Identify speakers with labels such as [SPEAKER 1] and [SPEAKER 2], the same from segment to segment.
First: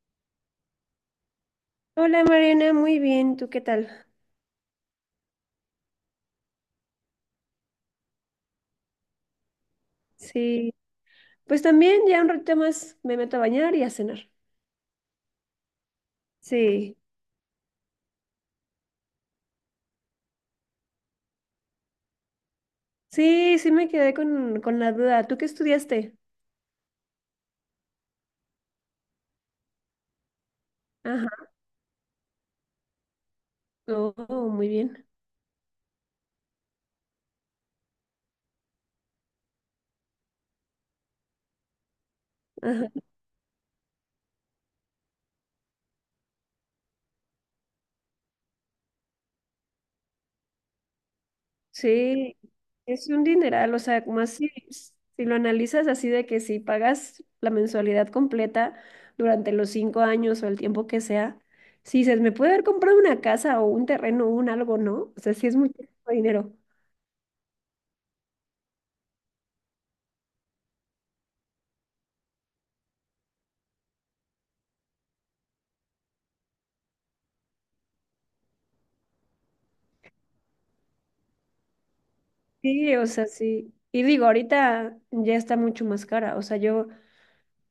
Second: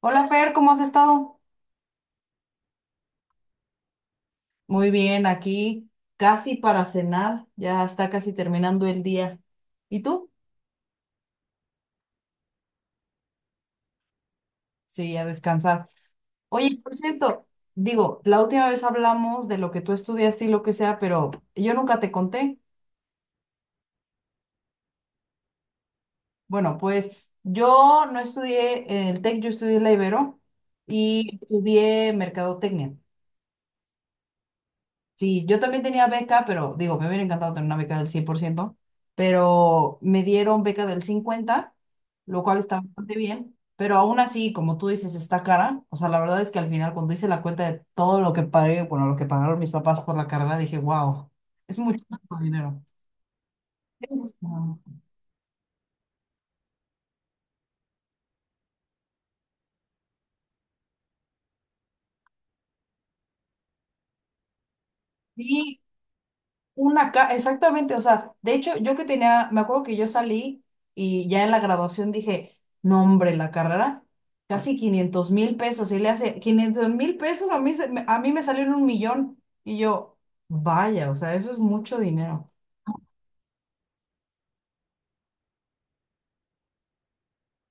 [SPEAKER 1] Hola Fer, ¿cómo has estado?
[SPEAKER 2] Hola Mariana, muy bien, ¿tú qué tal?
[SPEAKER 1] Muy bien, aquí casi para cenar, ya está casi terminando el día. ¿Y tú?
[SPEAKER 2] Sí, pues también ya un ratito más me meto a bañar y a cenar.
[SPEAKER 1] Sí, a descansar. Oye, por
[SPEAKER 2] Sí,
[SPEAKER 1] cierto, digo, la última vez hablamos de lo que tú estudiaste y lo que sea, pero yo nunca te conté.
[SPEAKER 2] sí, sí me quedé con la duda. ¿Tú qué estudiaste?
[SPEAKER 1] Bueno, pues yo no estudié en el TEC, yo estudié en la Ibero y
[SPEAKER 2] Ajá,
[SPEAKER 1] estudié mercadotecnia.
[SPEAKER 2] oh, muy bien.
[SPEAKER 1] Sí, yo también tenía beca, pero digo, me hubiera encantado tener una beca del 100%, pero me dieron beca del 50, lo cual está
[SPEAKER 2] Ajá.
[SPEAKER 1] bastante bien, pero aún así, como tú dices, está cara. O sea, la verdad es que al final, cuando hice la cuenta de todo lo que pagué, bueno, lo que pagaron mis papás por la carrera, dije, wow, es muchísimo
[SPEAKER 2] Sí,
[SPEAKER 1] dinero.
[SPEAKER 2] es un dineral, o sea, como
[SPEAKER 1] Es-
[SPEAKER 2] así, si lo analizas así de que si pagas la mensualidad completa durante los cinco años o el tiempo que sea, sí, se me puede haber comprado una casa o un terreno o un algo, ¿no? O sea, sí es mucho
[SPEAKER 1] Sí.
[SPEAKER 2] dinero.
[SPEAKER 1] Una ca Exactamente, o sea, de hecho, yo que tenía, me acuerdo que yo salí y ya en la graduación dije, no hombre, la carrera, casi 500,000 pesos, y le hace 500,000 pesos, a mí, a mí me salieron 1 millón, y yo, vaya, o sea, eso es mucho dinero.
[SPEAKER 2] Sí, o sea, sí. Y digo, ahorita ya está mucho más cara. O sea, yo,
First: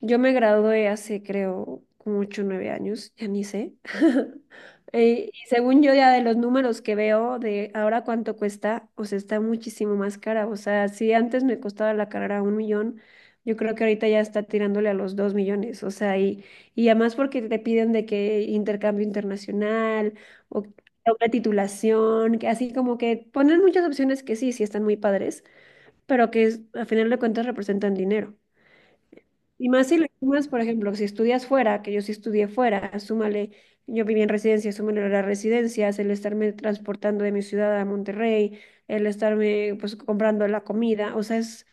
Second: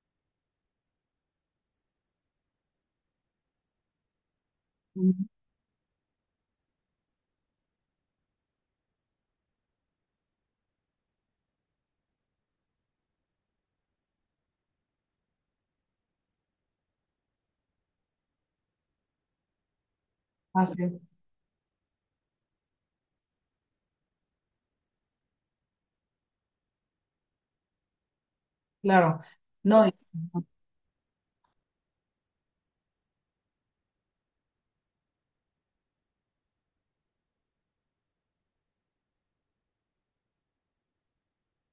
[SPEAKER 2] yo me gradué hace, creo, como 8 o 9 años, ya ni sé.
[SPEAKER 1] Mm.
[SPEAKER 2] Y según yo, ya de los números que veo de ahora cuánto cuesta, o sea, está muchísimo más cara. O sea, si antes me costaba la carrera un millón, yo creo que ahorita ya está tirándole a los dos millones. O sea, y además porque te piden de que intercambio internacional o
[SPEAKER 1] Ah, sí,
[SPEAKER 2] una titulación, que así como que ponen muchas opciones que sí, sí están muy padres, pero que a final de cuentas representan dinero.
[SPEAKER 1] claro.
[SPEAKER 2] Y
[SPEAKER 1] No,
[SPEAKER 2] más si le sumas, por ejemplo, si estudias fuera, que yo sí estudié fuera, súmale, yo viví en residencia, súmale las residencias, el estarme transportando de mi ciudad a Monterrey, el estarme pues comprando la comida, o sea, es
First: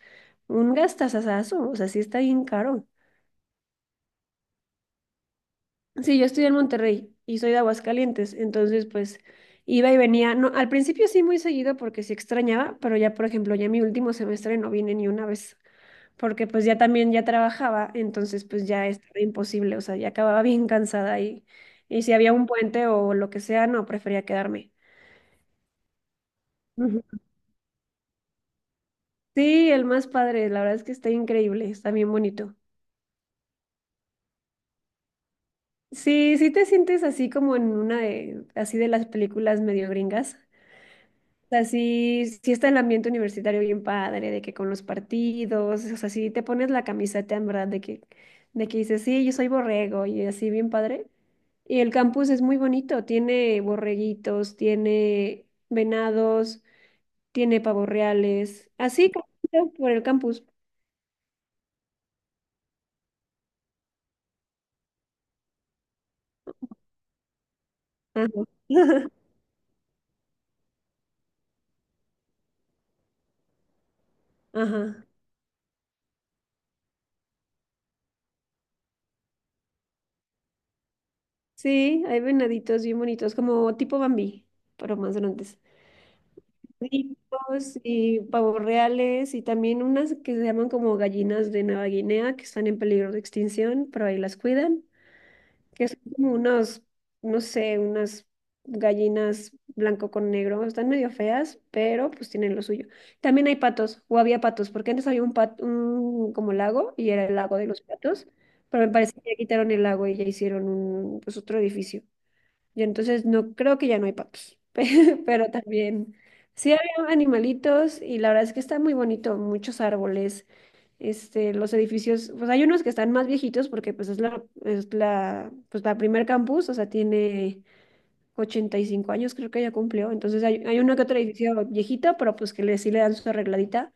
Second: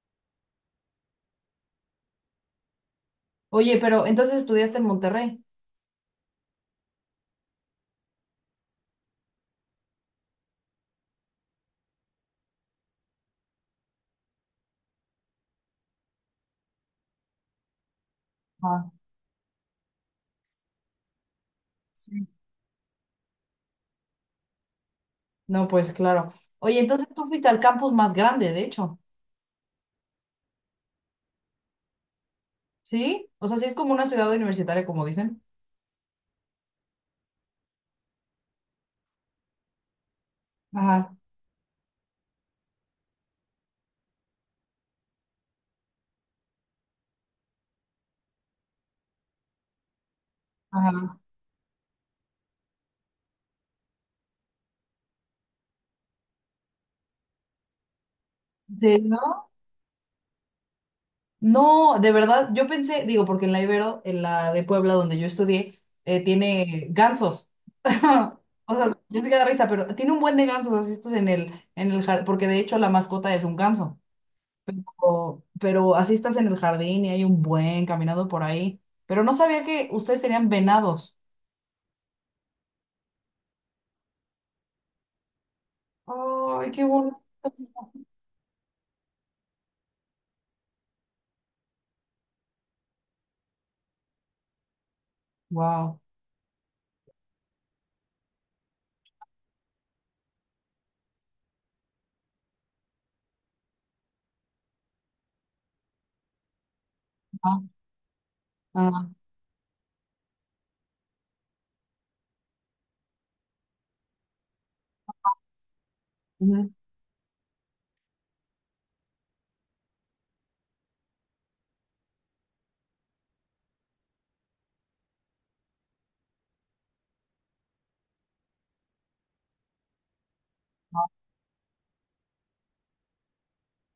[SPEAKER 2] un gastazazazo, o sea, sí está bien caro.
[SPEAKER 1] oye, pero entonces estudiaste en Monterrey.
[SPEAKER 2] Sí, yo estudié en Monterrey y soy de Aguascalientes, entonces pues iba y venía, no, al principio sí muy seguido porque sí extrañaba, pero ya por ejemplo, ya mi último semestre no vine ni una vez. Porque pues ya también ya trabajaba, entonces pues ya
[SPEAKER 1] Ah,
[SPEAKER 2] estaba imposible, o sea, ya acababa bien cansada y si
[SPEAKER 1] sí.
[SPEAKER 2] había un puente o lo que sea, no, prefería quedarme.
[SPEAKER 1] No, pues claro. Oye,
[SPEAKER 2] Ujú.
[SPEAKER 1] entonces tú fuiste al campus más grande, de hecho.
[SPEAKER 2] Sí, el más padre, la verdad es que está increíble, está bien bonito.
[SPEAKER 1] ¿Sí? O sea, sí es como una ciudad universitaria, como dicen.
[SPEAKER 2] Sí, sí te sientes así como en una de, así de las películas medio gringas.
[SPEAKER 1] Ajá,
[SPEAKER 2] O sea, sí, sí está el ambiente universitario bien padre, de que con los partidos, o sea, si te pones la camiseta en verdad de que dices, sí, yo soy borrego y así bien padre.
[SPEAKER 1] ajá.
[SPEAKER 2] Y el campus es muy bonito, tiene borreguitos, tiene venados, tiene pavos reales,
[SPEAKER 1] ¿Sí,
[SPEAKER 2] así
[SPEAKER 1] no?
[SPEAKER 2] caminando por el campus.
[SPEAKER 1] No, de verdad, yo pensé, digo, porque en la Ibero, en la de Puebla donde yo estudié, tiene gansos.
[SPEAKER 2] Ajá.
[SPEAKER 1] O sea, yo sé que da risa, pero tiene un buen de gansos, así estás en el jardín, porque de hecho la mascota es un ganso.
[SPEAKER 2] Ajá.
[SPEAKER 1] Pero así estás en el jardín y hay un buen caminado por ahí. Pero no sabía que ustedes tenían venados.
[SPEAKER 2] Sí, hay venaditos bien bonitos, como tipo Bambi, pero más grandes.
[SPEAKER 1] Ay, qué bonito.
[SPEAKER 2] Ricos y pavos reales y también unas que se llaman como gallinas de Nueva Guinea que están en peligro de extinción, pero ahí las cuidan, que son
[SPEAKER 1] Wow.
[SPEAKER 2] como unos, no sé, unas gallinas blanco con negro, están medio feas, pero pues tienen lo suyo. También hay patos, o había patos, porque antes había un pat un como lago y era el lago
[SPEAKER 1] Ah,
[SPEAKER 2] de los patos, pero me
[SPEAKER 1] ah,
[SPEAKER 2] parece que ya quitaron el lago y ya hicieron un, pues otro edificio. Yo entonces no creo que ya no hay patos, pero también
[SPEAKER 1] ujú,
[SPEAKER 2] sí había animalitos y la verdad es que está muy bonito, muchos árboles, este, los edificios, pues hay unos que están más viejitos porque pues pues la primer campus, o sea, tiene 85 años creo que ya cumplió. Entonces hay uno que otro edificio viejito, pero pues que le, sí le dan su arregladita.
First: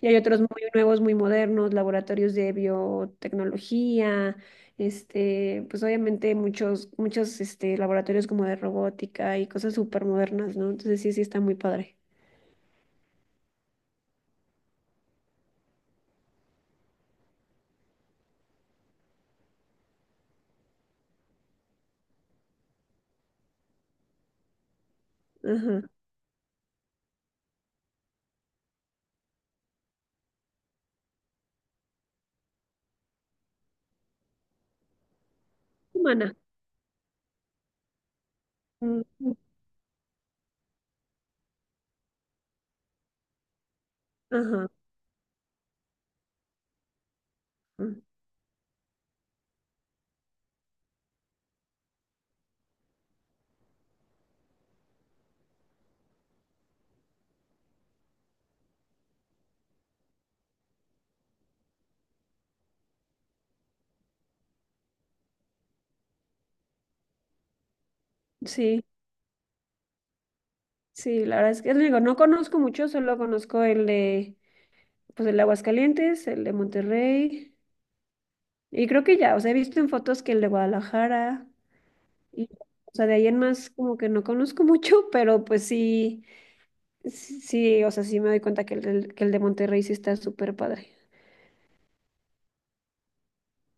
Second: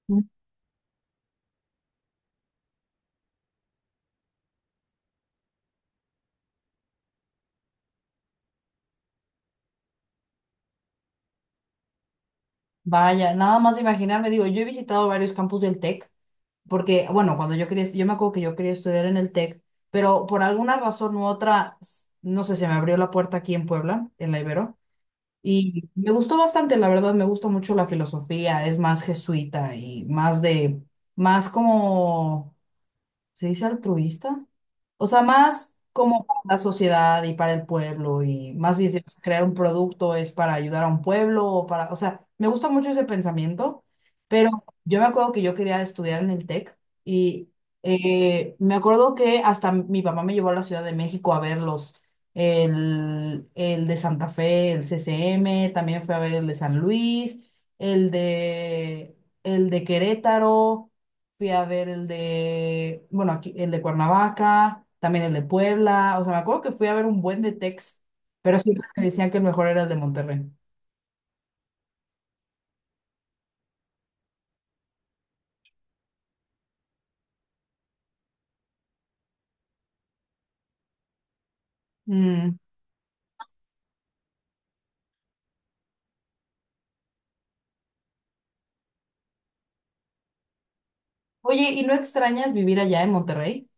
[SPEAKER 2] Y hay
[SPEAKER 1] ujú.
[SPEAKER 2] otros muy nuevos, muy modernos, laboratorios de biotecnología, este, pues obviamente muchos este, laboratorios como de robótica y cosas súper modernas, ¿no? Entonces sí, sí está muy padre.
[SPEAKER 1] Vaya, nada más de imaginarme, digo, yo he visitado varios campus del TEC. Porque, bueno, cuando yo quería, yo me acuerdo que yo quería estudiar en el TEC, pero por alguna razón u otra, no sé, se me abrió la puerta aquí en Puebla, en la Ibero,
[SPEAKER 2] Ajá.
[SPEAKER 1] y me gustó bastante, la verdad, me gusta mucho la filosofía, es más jesuita y más como se dice altruista. O sea, más como
[SPEAKER 2] Humana.
[SPEAKER 1] para la sociedad y para el pueblo y más bien si
[SPEAKER 2] Mm,
[SPEAKER 1] vas a
[SPEAKER 2] mm,
[SPEAKER 1] crear un producto es para ayudar a un pueblo o sea, me gusta mucho ese pensamiento, pero
[SPEAKER 2] ajá,
[SPEAKER 1] yo me acuerdo que yo quería estudiar en el TEC y
[SPEAKER 2] mm.
[SPEAKER 1] me acuerdo que hasta mi papá me llevó a la Ciudad de México a verlos. El de Santa Fe, el CCM, también fue a ver el de San Luis, el de, el de Querétaro. Fui a ver el de, bueno, aquí, el de Cuernavaca, también el de Puebla. O sea, me acuerdo que fui a ver un buen de Tex, pero
[SPEAKER 2] Sí,
[SPEAKER 1] siempre me decían que el mejor era el de Monterrey.
[SPEAKER 2] sí, la verdad es que digo, no conozco mucho, solo conozco el de, pues el de Aguascalientes, el de Monterrey. Y creo que ya, o sea, he visto en fotos que el de Guadalajara, y,
[SPEAKER 1] Mm.
[SPEAKER 2] o sea, de ahí en más como que no conozco mucho, pero pues sí, sí, o sea, sí me doy cuenta que que el de Monterrey sí está súper padre.
[SPEAKER 1] Oye, ¿y no extrañas vivir allá en Monterrey?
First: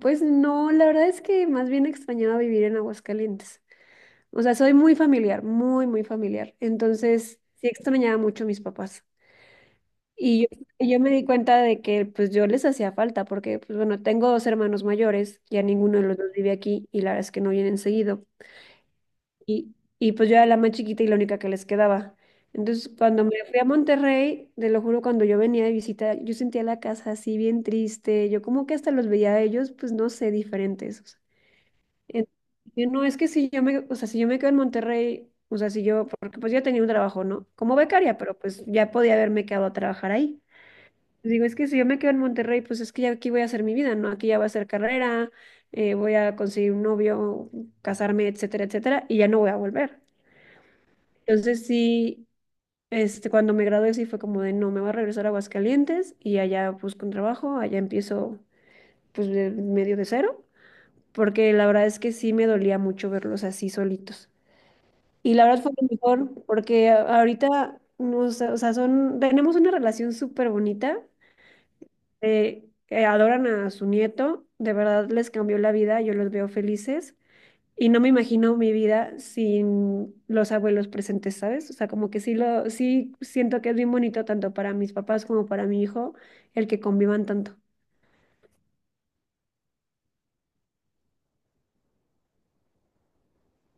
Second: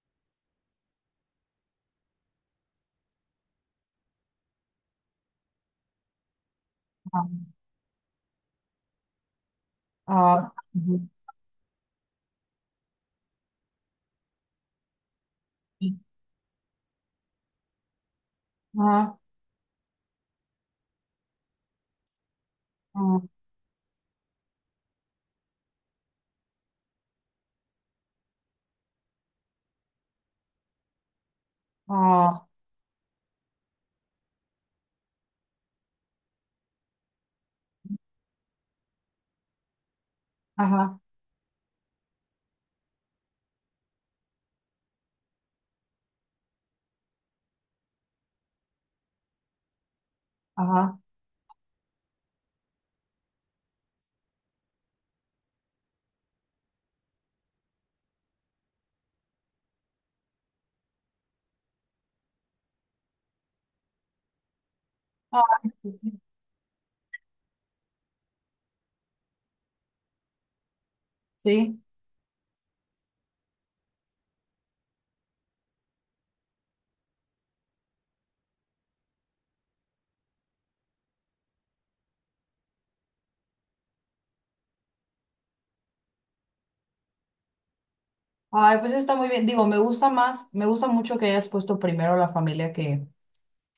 [SPEAKER 2] Pues no, la verdad es que más bien extrañaba vivir en Aguascalientes. O sea, soy muy familiar, muy familiar.
[SPEAKER 1] Ah,
[SPEAKER 2] Entonces, sí extrañaba mucho a mis papás. Y yo,
[SPEAKER 1] ah,
[SPEAKER 2] y
[SPEAKER 1] ujú.
[SPEAKER 2] yo me di cuenta de que pues yo les hacía falta, porque pues bueno, tengo dos hermanos mayores, ya ninguno de los dos vive aquí y la verdad es que no vienen seguido.
[SPEAKER 1] Ah,
[SPEAKER 2] Y pues yo era la más chiquita y la única que les quedaba. Entonces,
[SPEAKER 1] ah,
[SPEAKER 2] cuando me fui a Monterrey, te lo juro, cuando yo venía de visita, yo sentía la casa así bien triste. Yo como que hasta los veía a ellos, pues no sé, diferentes, o sea. En-
[SPEAKER 1] ah,
[SPEAKER 2] yo, no, es que si yo me, o sea, si yo me quedo en Monterrey, o sea, si yo, porque pues yo tenía un trabajo, ¿no? Como becaria, pero pues ya podía haberme quedado a trabajar ahí.
[SPEAKER 1] ajá,
[SPEAKER 2] Digo, es que si yo me quedo en Monterrey, pues es que ya aquí voy a hacer mi vida, ¿no? Aquí ya va a ser carrera, voy a conseguir un novio, casarme, etcétera, etcétera, y ya no voy a volver.
[SPEAKER 1] ajá.
[SPEAKER 2] Entonces sí, este, cuando me gradué sí fue como de no, me voy a regresar a Aguascalientes y allá busco un trabajo, allá empiezo pues medio de cero, porque la verdad es que sí me dolía mucho verlos así solitos. Y
[SPEAKER 1] Ah,
[SPEAKER 2] la verdad fue lo
[SPEAKER 1] sí.
[SPEAKER 2] mejor, porque ahorita, no sé, o sea, son, tenemos una relación súper bonita,
[SPEAKER 1] Sí.
[SPEAKER 2] adoran a su nieto, de verdad les cambió la vida, yo los veo felices. Y no me imagino mi vida sin los abuelos presentes, ¿sabes? O sea, como que sí siento que es bien bonito tanto para mis papás como para mi hijo el que convivan tanto.
[SPEAKER 1] Ay, pues está muy bien. Digo, me gusta mucho que hayas puesto primero la familia,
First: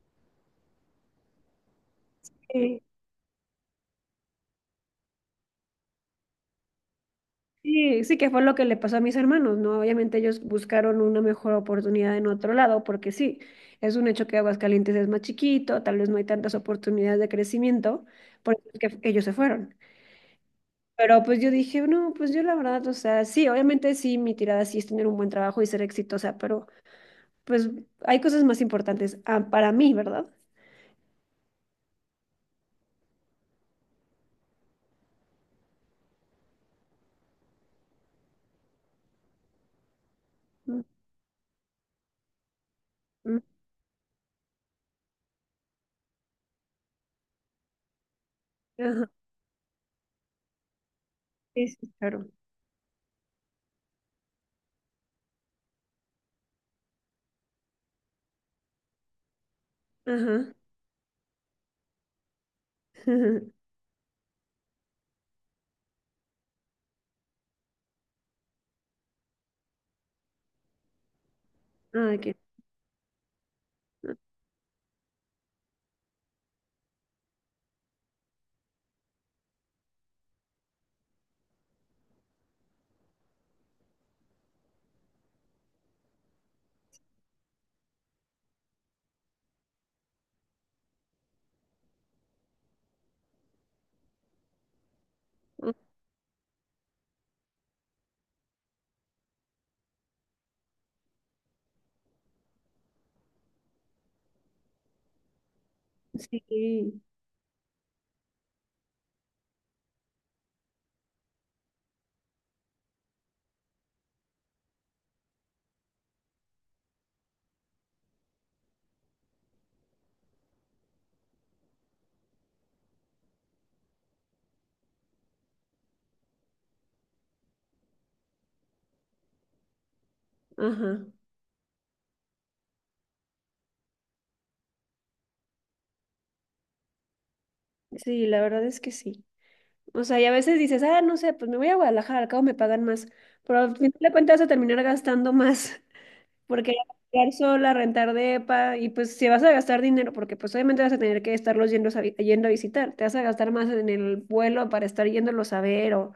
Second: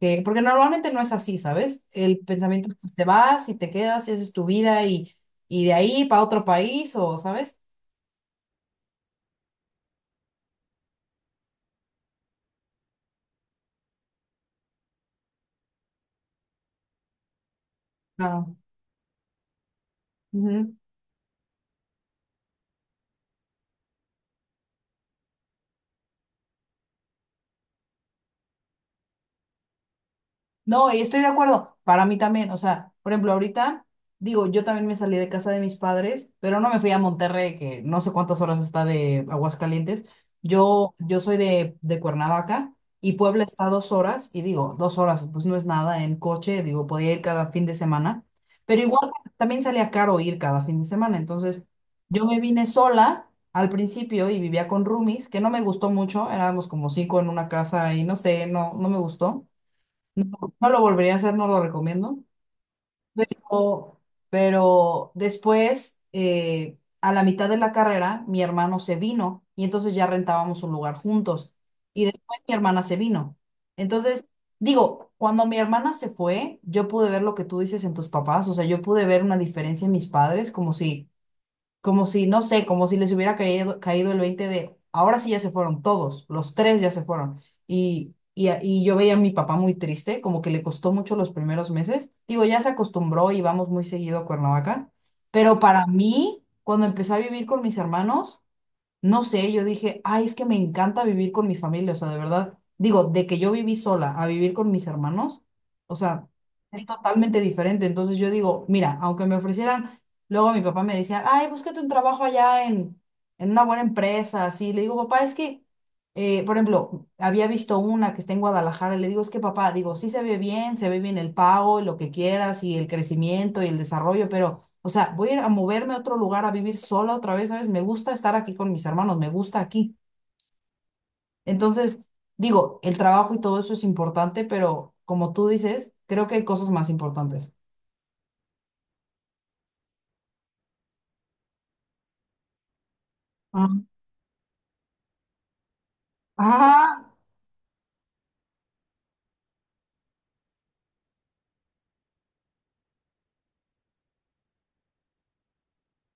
[SPEAKER 1] que porque normalmente no es así, ¿sabes? El pensamiento es,
[SPEAKER 2] Sí,
[SPEAKER 1] pues, te vas y te quedas y haces tu vida y, de ahí para otro país o, ¿sabes?
[SPEAKER 2] sí, sí que fue lo que le pasó a mis hermanos, ¿no? Obviamente ellos buscaron una mejor oportunidad en otro lado, porque sí, es un hecho que Aguascalientes es más chiquito, tal vez no hay tantas oportunidades de crecimiento, por
[SPEAKER 1] Claro.
[SPEAKER 2] eso es que ellos se fueron. Pero pues yo dije, no, pues yo la verdad, o sea, sí, obviamente sí, mi tirada sí es tener un buen trabajo y ser exitosa, pero pues hay cosas más importantes ah, para mí, ¿verdad?
[SPEAKER 1] No, y estoy de acuerdo. Para mí también, o sea, por ejemplo, ahorita, digo, yo también me salí de casa de mis padres, pero no me fui a Monterrey, que no sé cuántas horas está de Aguascalientes.
[SPEAKER 2] Mm,
[SPEAKER 1] Yo soy de Cuernavaca y
[SPEAKER 2] mm,
[SPEAKER 1] Puebla está a 2 horas, y digo, 2 horas, pues no es nada en coche, digo, podía ir cada fin de semana, pero
[SPEAKER 2] ajá,
[SPEAKER 1] igual también salía caro ir cada fin de semana. Entonces,
[SPEAKER 2] sí, sí,
[SPEAKER 1] yo
[SPEAKER 2] claro.
[SPEAKER 1] me vine sola al principio y vivía con roomies, que no me gustó mucho, éramos como cinco en una casa y no sé, no, no me gustó. No,
[SPEAKER 2] Ajá.
[SPEAKER 1] no lo volvería a hacer, no lo recomiendo. O- pero después, a la mitad de la carrera, mi hermano se vino y entonces ya rentábamos un lugar juntos. Y
[SPEAKER 2] Ah, qué-
[SPEAKER 1] después mi hermana se vino. Entonces, digo, cuando mi hermana se fue, yo pude ver lo que tú dices en tus papás, o sea, yo pude ver una diferencia en mis padres, como si, no sé, como si les hubiera caído el 20 de, ahora sí ya se fueron todos, los tres ya se fueron. Y yo veía a mi papá muy triste, como que le costó mucho los primeros meses. Digo, ya se acostumbró y vamos muy seguido a Cuernavaca, pero
[SPEAKER 2] ah,
[SPEAKER 1] para mí, cuando empecé a vivir con mis hermanos, no sé, yo dije, ay, es que me encanta vivir con mi familia, o sea, de verdad, digo, de que yo viví sola a vivir con mis hermanos, o sea, es
[SPEAKER 2] sí,
[SPEAKER 1] totalmente diferente. Entonces yo digo, mira, aunque me ofrecieran, luego mi papá me decía, ay, búscate un trabajo allá en una buena empresa, así. Le digo, papá, es que, por ejemplo, había visto una que está en Guadalajara, y le digo, es que papá, digo, sí se ve bien el pago y lo que quieras y el crecimiento y el desarrollo, pero... O sea, voy a ir a moverme a otro lugar a vivir sola otra vez, ¿sabes? Me gusta estar aquí con mis hermanos, me gusta aquí.
[SPEAKER 2] ajá.
[SPEAKER 1] Entonces, digo, el trabajo y todo eso es importante, pero como tú dices, creo que hay cosas más importantes.
[SPEAKER 2] Sí, la verdad es que sí. O sea, y a veces dices, ah, no sé, pues me voy a Guadalajara, al cabo me pagan más. Pero
[SPEAKER 1] Ajá,
[SPEAKER 2] al final de cuentas vas a terminar gastando más, porque ya vas a
[SPEAKER 1] ajá,
[SPEAKER 2] quedar sola, rentar depa, y pues si vas a gastar dinero, porque pues obviamente vas a tener que estarlos yendo a, yendo a visitar, te vas a gastar más en el vuelo para estar yéndolos a ver o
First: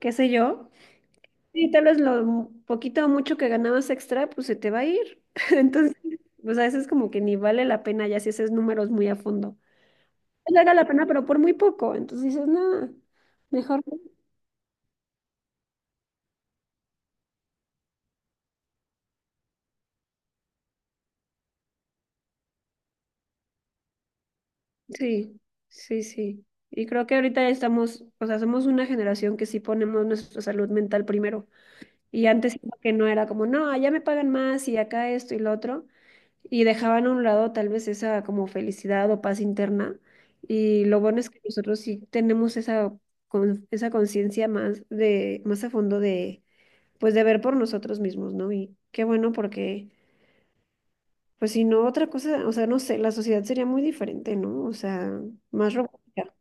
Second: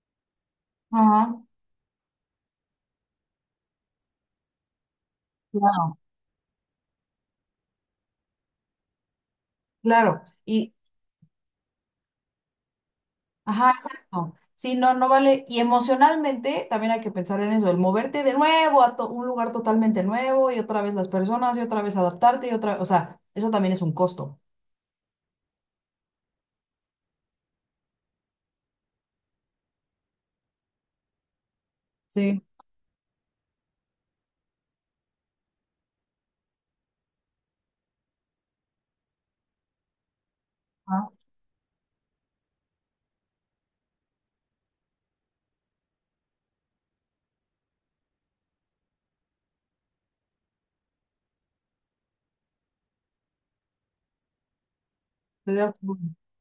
[SPEAKER 2] qué sé yo.
[SPEAKER 1] ajá,
[SPEAKER 2] Sí, tal vez lo poquito o mucho que ganabas extra, pues se te va a ir. Entonces,
[SPEAKER 1] claro,
[SPEAKER 2] pues a veces como que ni vale la pena ya si haces números muy a fondo.
[SPEAKER 1] claro.
[SPEAKER 2] Era la pena, pero por muy poco. Entonces dices, no,
[SPEAKER 1] Ajá,
[SPEAKER 2] mejor. No.
[SPEAKER 1] exacto. Sí, no, no vale. Y emocionalmente también hay que pensar en eso, el moverte de nuevo a un lugar totalmente nuevo y otra vez las personas y otra vez adaptarte y otra, o sea, eso también es un costo.
[SPEAKER 2] Sí, sí. Y creo que ahorita ya estamos, o sea, somos una generación que sí ponemos nuestra salud mental primero. Y
[SPEAKER 1] Sí,
[SPEAKER 2] antes siento que no era como, no, allá me pagan más y acá esto y lo otro. Y dejaban a un lado tal vez esa como felicidad o paz interna. Y lo
[SPEAKER 1] ah,
[SPEAKER 2] bueno es que nosotros sí tenemos esa, esa conciencia más de, más a fondo de, pues de ver por nosotros mismos, ¿no? Y qué bueno porque, pues si no, otra cosa, o sea, no sé, la sociedad sería muy diferente, ¿no? O sea,
[SPEAKER 1] estoy de
[SPEAKER 2] más
[SPEAKER 1] acuerdo.
[SPEAKER 2] robótica.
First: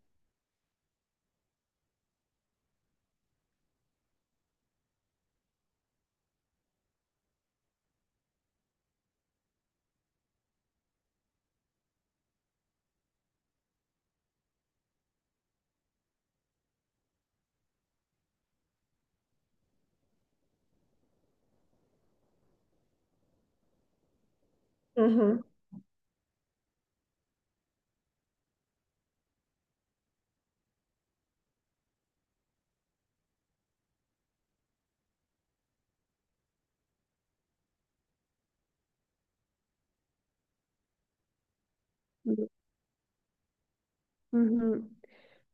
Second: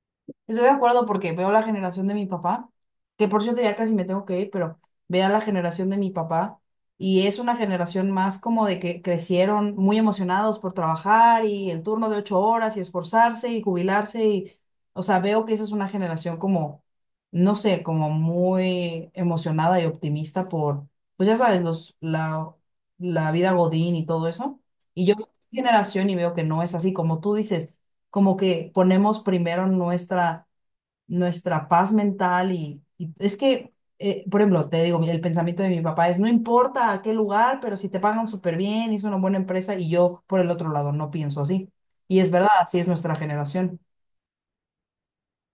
[SPEAKER 1] Estoy de acuerdo porque veo la generación de mi papá, que por cierto ya casi me tengo que ir, pero veo la generación de mi papá y es una generación más como de que crecieron muy emocionados por trabajar y el turno de 8 horas y esforzarse y jubilarse y, o sea, veo que esa es una generación como, no sé, como muy emocionada y optimista por, pues ya sabes, los, la vida Godín y todo eso. Y yo veo
[SPEAKER 2] Ajá.
[SPEAKER 1] mi generación y veo que no es así, como tú dices, como que ponemos primero nuestra paz mental y es que, por ejemplo, te digo, el pensamiento de mi papá es, no importa a qué lugar, pero si te pagan súper bien, es una buena empresa y yo por el otro lado no pienso así. Y es verdad, así es nuestra generación.
[SPEAKER 2] Ujú.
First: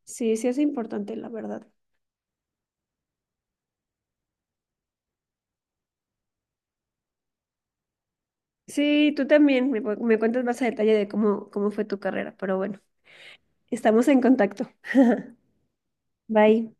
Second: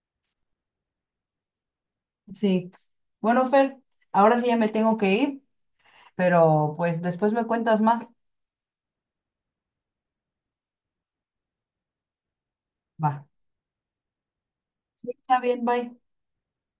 [SPEAKER 2] Sí, sí es importante, la verdad.
[SPEAKER 1] Sí. Bueno, Fer, ahora sí ya me tengo que ir, pero pues después me cuentas más.
[SPEAKER 2] Sí, tú también. Me cuentas más a detalle de cómo, cómo fue tu carrera, pero bueno,
[SPEAKER 1] Va.
[SPEAKER 2] estamos en contacto.
[SPEAKER 1] Sí, está bien, bye.
[SPEAKER 2] Bye.